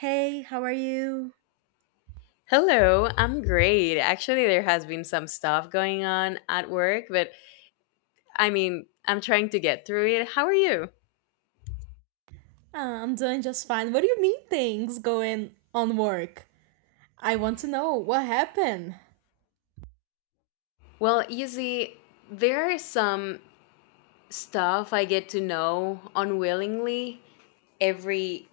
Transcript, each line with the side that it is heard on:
right: Hey, how are you?
left: Hello, I'm great. Actually, there has been some stuff going on at work, but I'm trying to get through it. How are you?
right: Ah, I'm doing just fine. What do you mean things going on work? I want to know what happened.
left: Well, you see, there are some stuff I get to know unwillingly every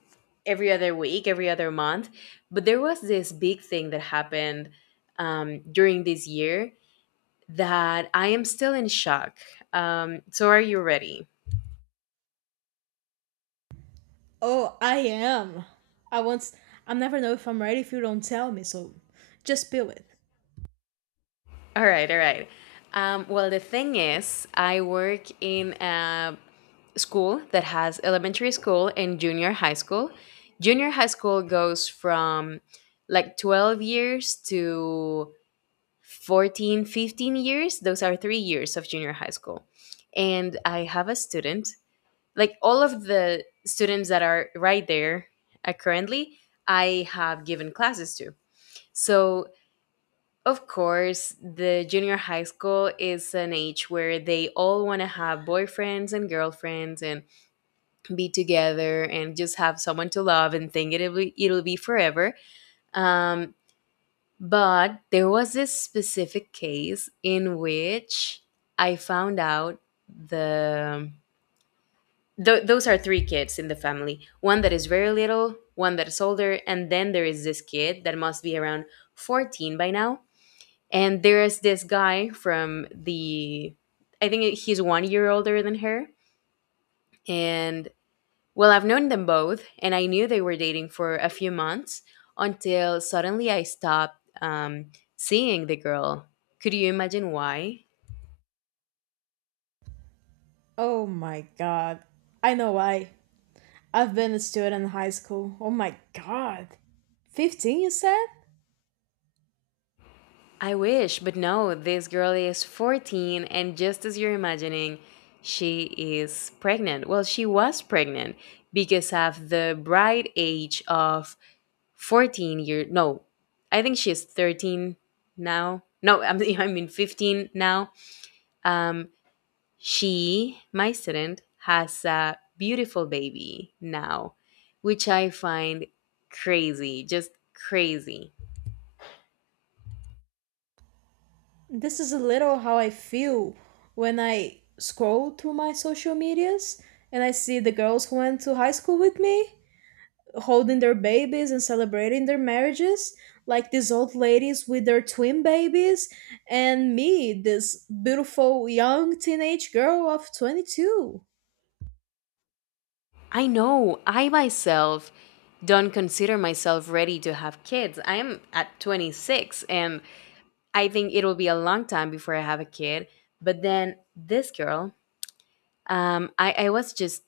left: every other week, every other month. But there was this big thing that happened during this year that I am still in shock. So, are you ready?
right: Oh, I am. I want. I never know if I'm ready if you don't tell me. So, just spill it.
left: All right. The thing is, I work in a school that has elementary school and junior high school. Junior high school goes from like 12 years to 14, 15 years. Those are 3 years of junior high school. And I have a student, like all of the students that are right there currently, I have given classes to. So of course, the junior high school is an age where they all want to have boyfriends and girlfriends and be together and just have someone to love and think it'll be forever. Um, but there was this specific case in which I found out the. Those are three kids in the family, one that is very little, one that is older, and then there is this kid that must be around 14 by now. And there is this guy from I think he's 1 year older than her. And well, I've known them both, and I knew they were dating for a few months until suddenly I stopped seeing the girl. Could you imagine why?
right: Oh my god. I know why. I've been a student in high school. Oh my god. 15, you said?
left: I wish, but no, this girl is 14, and just as you're imagining, she is pregnant. Well, she was pregnant because of the bright age of 14-year no, I think she is 13 now. No, I am I mean 15 now. um she, my student, has a beautiful baby now, which I find crazy, just crazy.
right: This is a little how I feel when I scroll through my social medias and I see the girls who went to high school with me holding their babies and celebrating their marriages, like these old ladies with their twin babies, and me, this beautiful young teenage girl of 22.
left: I know, I myself don't consider myself ready to have kids. I am at 26, and I think it'll be a long time before I have a kid. But then this girl, I was just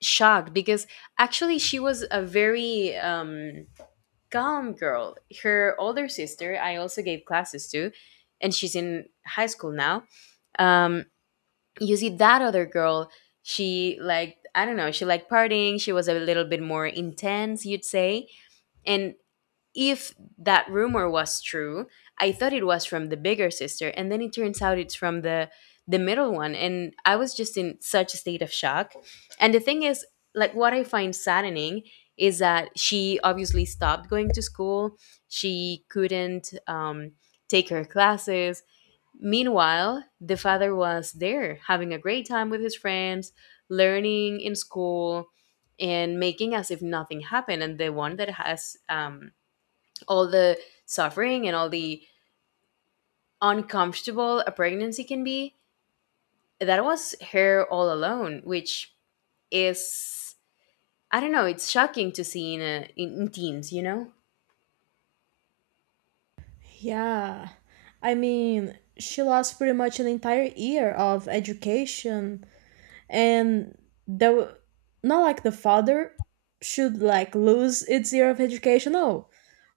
left: shocked because actually she was a very calm girl. Her older sister, I also gave classes to, and she's in high school now. Um, you see, that other girl, I don't know, she liked partying. She was a little bit more intense, you'd say. And if that rumor was true, I thought it was from the bigger sister, and then it turns out it's from the middle one. And I was just in such a state of shock. And the thing is, like what I find saddening is that she obviously stopped going to school. She couldn't take her classes. Meanwhile, the father was there having a great time with his friends, learning in school, and making as if nothing happened. And the one that has all the suffering and all the uncomfortable a pregnancy can be, that was her all alone, which is, I don't know, it's shocking to see in, a, in in teens,
right: Yeah, I mean, she lost pretty much an entire year of education, and the, not like the father should, like, lose its year of education, no,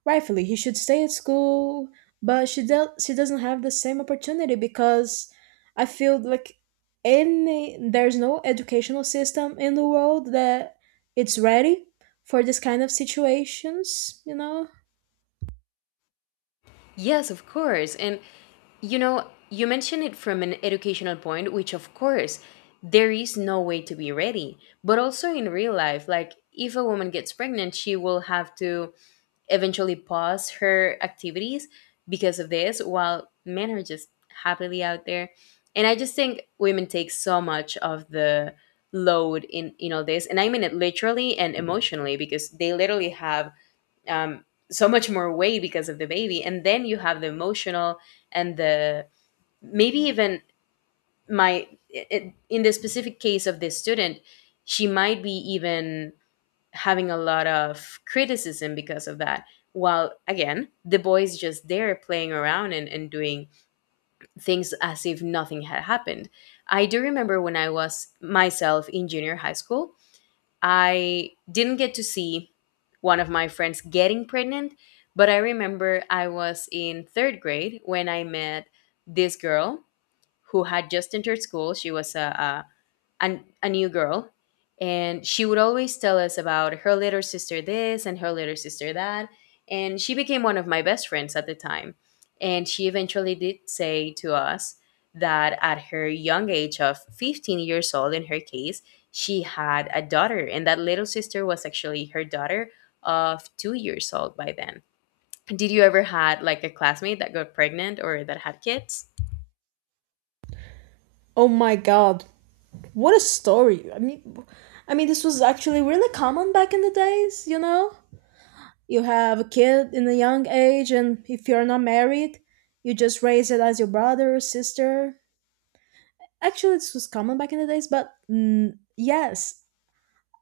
right: rightfully he should stay at school, but she doesn't have the same opportunity, because I feel like, any, there's no educational system in the world that it's ready for this kind of situations, you know?
left: Yes, of course. And you know, you mentioned it from an educational point, which of course there is no way to be ready. But also in real life, like if a woman gets pregnant, she will have to eventually pause her activities because of this, while men are just happily out there. And I just think women take so much of the load in all this, and I mean it literally and emotionally, because they literally have um, so much more weight because of the baby, and then you have the emotional and the maybe even my in the specific case of this student, she might be even having a lot of criticism because of that. While again, the boy is just there playing around and, doing things as if nothing had happened. I do remember when I was myself in junior high school, I didn't get to see one of my friends getting pregnant, but I remember I was in third grade when I met this girl who had just entered school. She was a new girl, and she would always tell us about her little sister this and her little sister that, and she became one of my best friends at the time. And she eventually did say to us that at her young age of 15 years old, in her case, she had a daughter, and that little sister was actually her daughter, of 2 years old by then. Did you ever had like a classmate that got pregnant or that had kids?
right: Oh my god, what a story. I mean, this was actually really common back in the days, you know. You have a kid in a young age, and if you're not married, you just raise it as your brother or sister. Actually, this was common back in the days, but yes,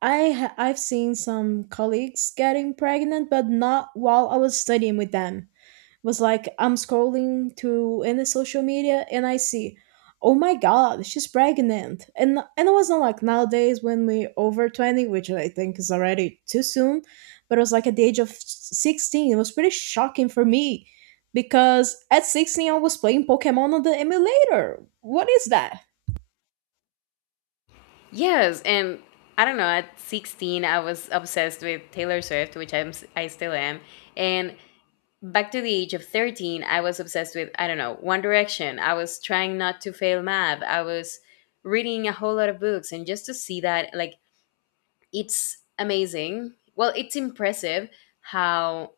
right: I've seen some colleagues getting pregnant, but not while I was studying with them. It was like I'm scrolling through in the social media and I see, oh my god, she's pregnant, and it wasn't like nowadays when we over 20, which I think is already too soon, but it was like at the age of 16. It was pretty shocking for me because at 16 I was playing Pokemon on the emulator. What is that?
left: Yes, and I don't know, at 16 I was obsessed with Taylor Swift, which I still am. And back to the age of 13, I was obsessed with, I don't know, One Direction. I was trying not to fail math. I was reading a whole lot of books, and just to see that, like, it's amazing. Well, it's impressive how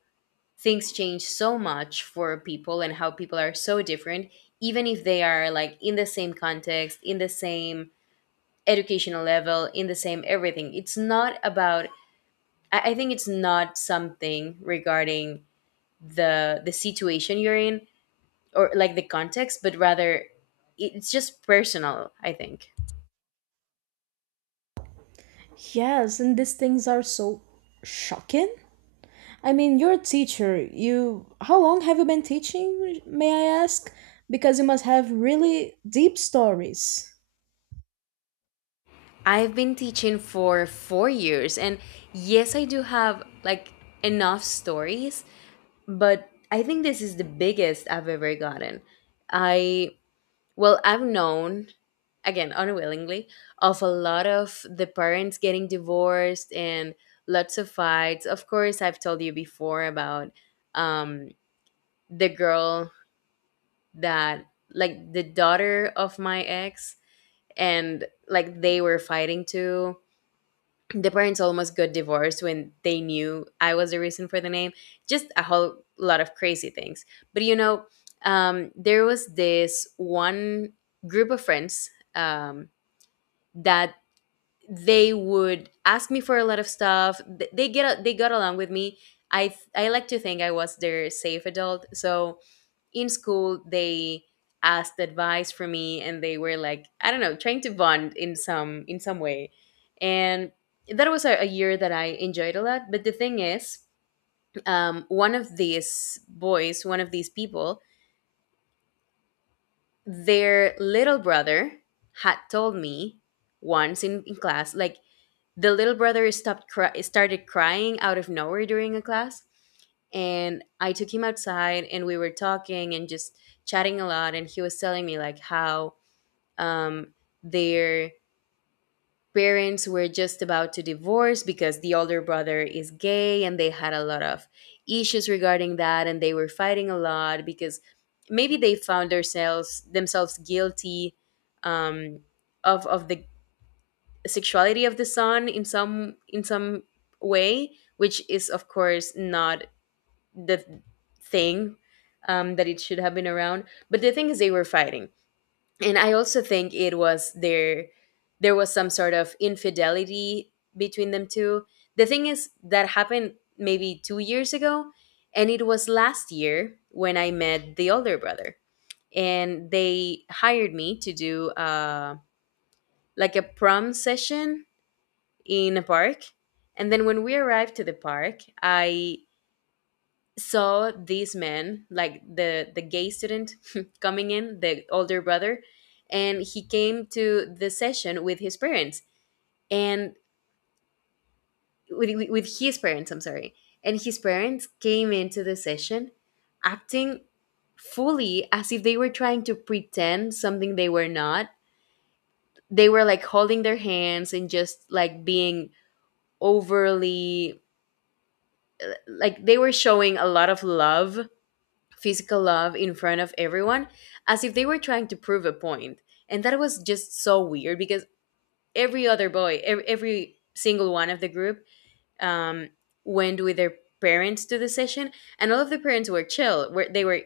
left: things change so much for people and how people are so different, even if they are like in the same context, in the same educational level, in the same everything. It's not about I think it's not something regarding the the situation you're in, or like the context, but rather it's just personal, I think.
right: Yes, and these things are so shocking. I mean, you're a teacher. You, how long have you been teaching, may I ask? Because you must have really deep stories.
left: I've been teaching for 4 years, and yes, I do have like enough stories, but I think this is the biggest I've ever gotten. I Well, I've known, again, unwillingly, of a lot of the parents getting divorced, and lots of fights. Of course, I've told you before about um, the girl that, like, the daughter of my ex, and like they were fighting too. The parents almost got divorced when they knew I was the reason for the name. Just a whole lot of crazy things. But you know, there was this one group of friends, um, that they would ask me for a lot of stuff. They got along with me. I like to think I was their safe adult. So in school they asked advice from me, and they were like, I don't know, trying to bond in some way. And that was a year that I enjoyed a lot. But the thing is, one of these boys, one of these people, their little brother had told me once in class, like, the little brother started crying out of nowhere during a class, and I took him outside, and we were talking and just chatting a lot, and he was telling me like how um their parents were just about to divorce because the older brother is gay, and they had a lot of issues regarding that, and they were fighting a lot because maybe they found themselves guilty um of the sexuality of the son in some way, which is of course not the thing that it should have been around. But the thing is they were fighting, and I also think it was their there was some sort of infidelity between them two. The thing is that happened maybe 2 years ago, and it was last year when I met the older brother, and they hired me to do like a prom session in a park. And then when we arrived to the park, I saw this man, like the gay student coming in, the older brother, and he came to the session with his parents and with his parents, I'm sorry. And his parents came into the session acting fully as if they were trying to pretend something they were not. They were like holding their hands, and just like being overly, like they were showing a lot of love, physical love in front of everyone, as if they were trying to prove a point. And that was just so weird because every other boy, every single one of the group um, went with their parents to the session, and all of the parents were chill. Were They were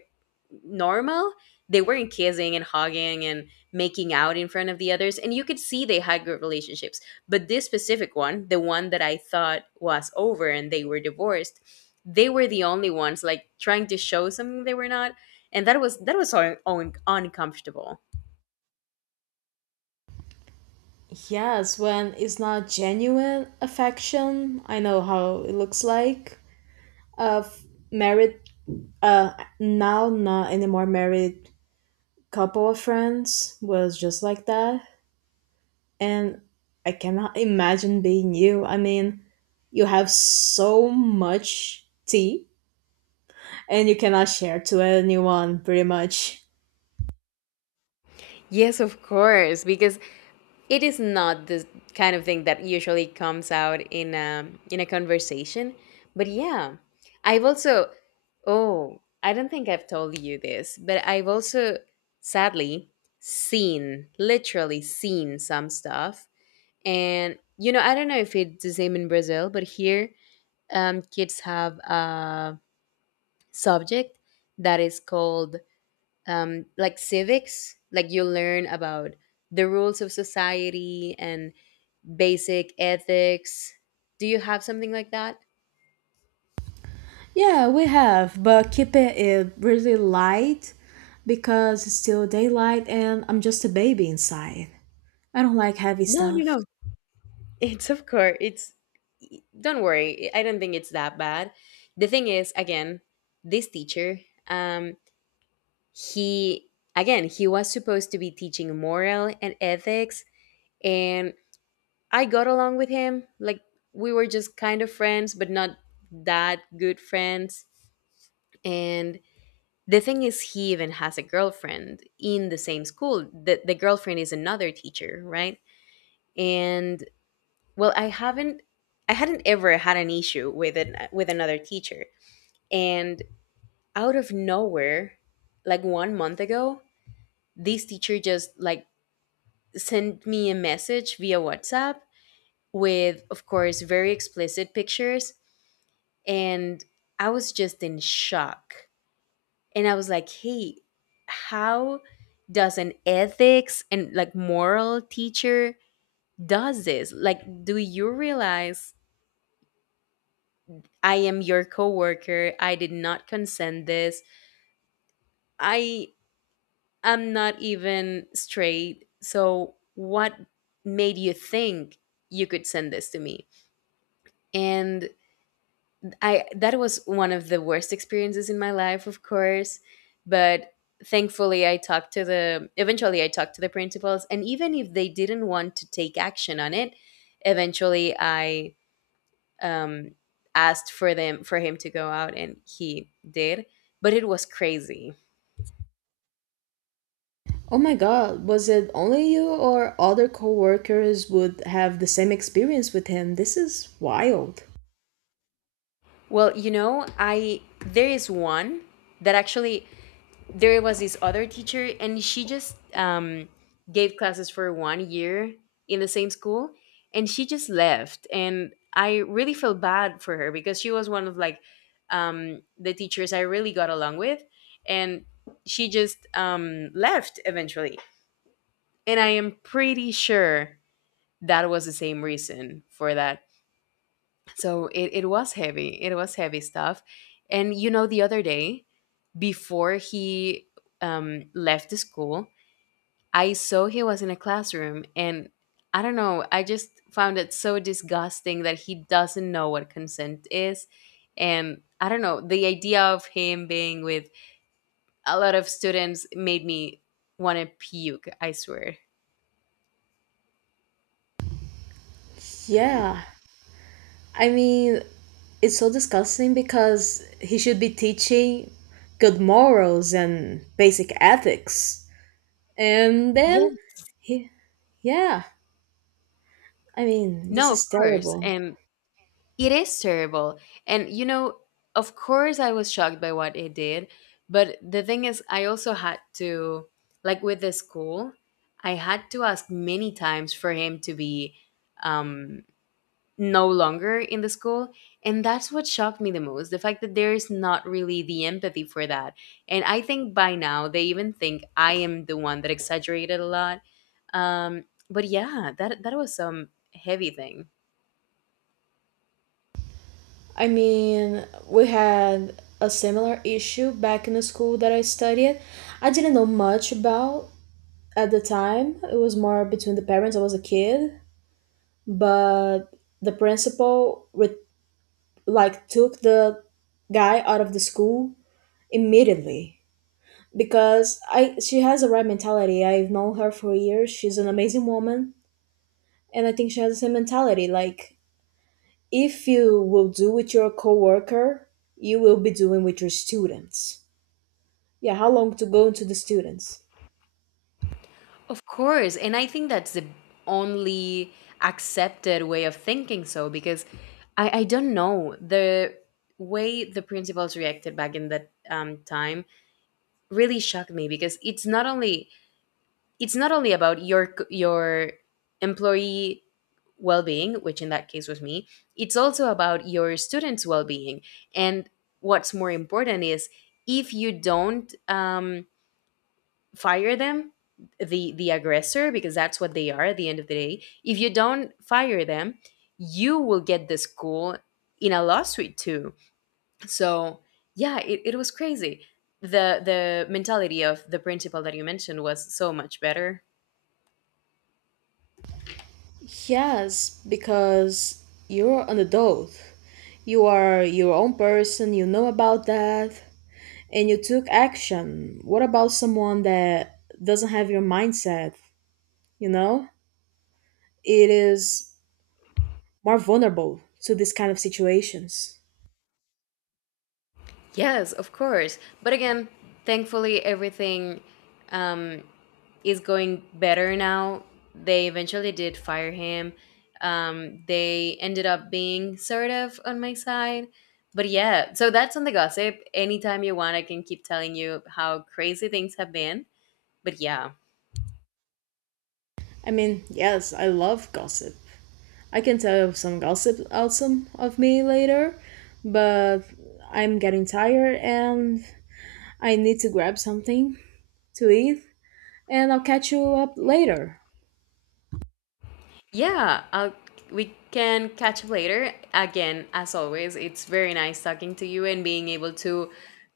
left: normal. They weren't kissing and hugging and making out in front of the others, and you could see they had good relationships. But this specific one, the one that I thought was over and they were divorced, they were the only ones like trying to show something they were not, and that was uncomfortable.
right: Yes, when it's not genuine affection, I know how it looks like. Of married, uh, now not anymore married couple of friends was just like that, and I cannot imagine being you. I mean, you have so much tea and you cannot share to anyone pretty much.
left: Yes, of course, because it is not the kind of thing that usually comes out in in a conversation. But yeah, I've also, oh, I don't think I've told you this, but I've also sadly seen, literally seen, some stuff. And you know, I don't know if it's the same in Brazil, but here kids have a subject that is called like civics, like you learn about the rules of society and basic ethics. Do you have something like that?
right: Yeah, we have, but keeping it really light because it's still daylight and I'm just a baby inside. I don't like heavy
left: No, no,
right: stuff.
left: no. It's of course. It's don't worry. I don't think it's that bad. The thing is, again, this teacher, um, he again he was supposed to be teaching moral and ethics, and I got along with him. Like we were just kind of friends, but not that good friends. And the thing is, he even has a girlfriend in the same school. The girlfriend is another teacher, right? And well, I hadn't ever had an issue with it with another teacher. And out of nowhere, like one month ago, this teacher just like sent me a message via WhatsApp with, of course, very explicit pictures, and I was just in shock. And I was like, hey, how does an ethics and like moral teacher does this? Like, do you realize I am your coworker? I did not consent this. I am not even straight, so what made you think you could send this to me? And I that was one of the worst experiences in my life, of course, but thankfully I talked to the eventually I talked to the principals, and even if they didn't want to take action on it, eventually I um asked for them for him to go out, and he did, but it was crazy.
right: Oh my god, was it only you or other coworkers would have the same experience with him? This is wild.
left: Well, you know, I there is one that actually, there was this other teacher and she just gave classes for one year in the same school, and she just left, and I really felt bad for her because she was one of like the teachers I really got along with, and she just left eventually, and I am pretty sure that was the same reason for that. So it was heavy. It was heavy stuff. And you know, the other day, before he left the school, I saw he was in a classroom. And I don't know, I just found it so disgusting that he doesn't know what consent is. And I don't know, the idea of him being with a lot of students made me want to puke, I swear.
right: Yeah, I mean, it's so disgusting because he should be teaching good morals and basic ethics. And
left: Yeah.
right: then he. Yeah, I mean, this
left: No, of
right: is
left: course.
right: terrible.
left: And it is terrible. And you know, of course I was shocked by what it did, but the thing is I also had to, like, with the school, I had to ask many times for him to be um no longer in the school, and that's what shocked me the most, the fact that there is not really the empathy for that. And I think by now they even think I am the one that exaggerated a lot. But yeah, that was some heavy thing.
right: I mean, we had a similar issue back in the school that I studied. I didn't know much about at the time. It was more between the parents. I was a kid, but the principal like took the guy out of the school immediately, because I, she has the right mentality. I've known her for years. She's an amazing woman, and I think she has the same mentality. Like, if you will do with your coworker, you will be doing with your students. Yeah, how long to go into the students?
left: Of course. And I think that's the only accepted way of thinking so, because I don't know. The way the principals reacted back in that time really shocked me, because it's not only, it's not only about your your employee well-being, which in that case was me, it's also about your students' well-being. And what's more important is, if you don't fire them, the aggressor, because that's what they are at the end of the day, if you don't fire them, you will get the school in a lawsuit too. So yeah, it was crazy. The mentality of the principal that you mentioned was so much better.
right: Yes, because you're an adult. You are your own person, you know about that, and you took action. What about someone that doesn't have your mindset? You know, it is more vulnerable to this kind of situations.
left: Yes, of course, but again, thankfully everything um is going better now. They eventually did fire him. They ended up being sort of on my side. But yeah, so that's on the gossip. Anytime you want, I can keep telling you how crazy things have been. But yeah.
right: I mean, yes, I love gossip, I can tell you some gossip also of me later, but I'm getting tired and I need to grab something to eat, and I'll catch you up later.
left: Yeah, we can catch up later. Again, as always, it's very nice talking to you and being able to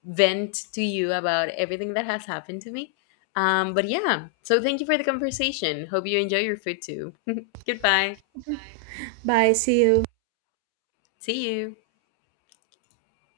left: vent to you about everything that has happened to me. But yeah, so thank you for the conversation. Hope you enjoy your food too. Goodbye.
right: Bye, see you.
left: See you.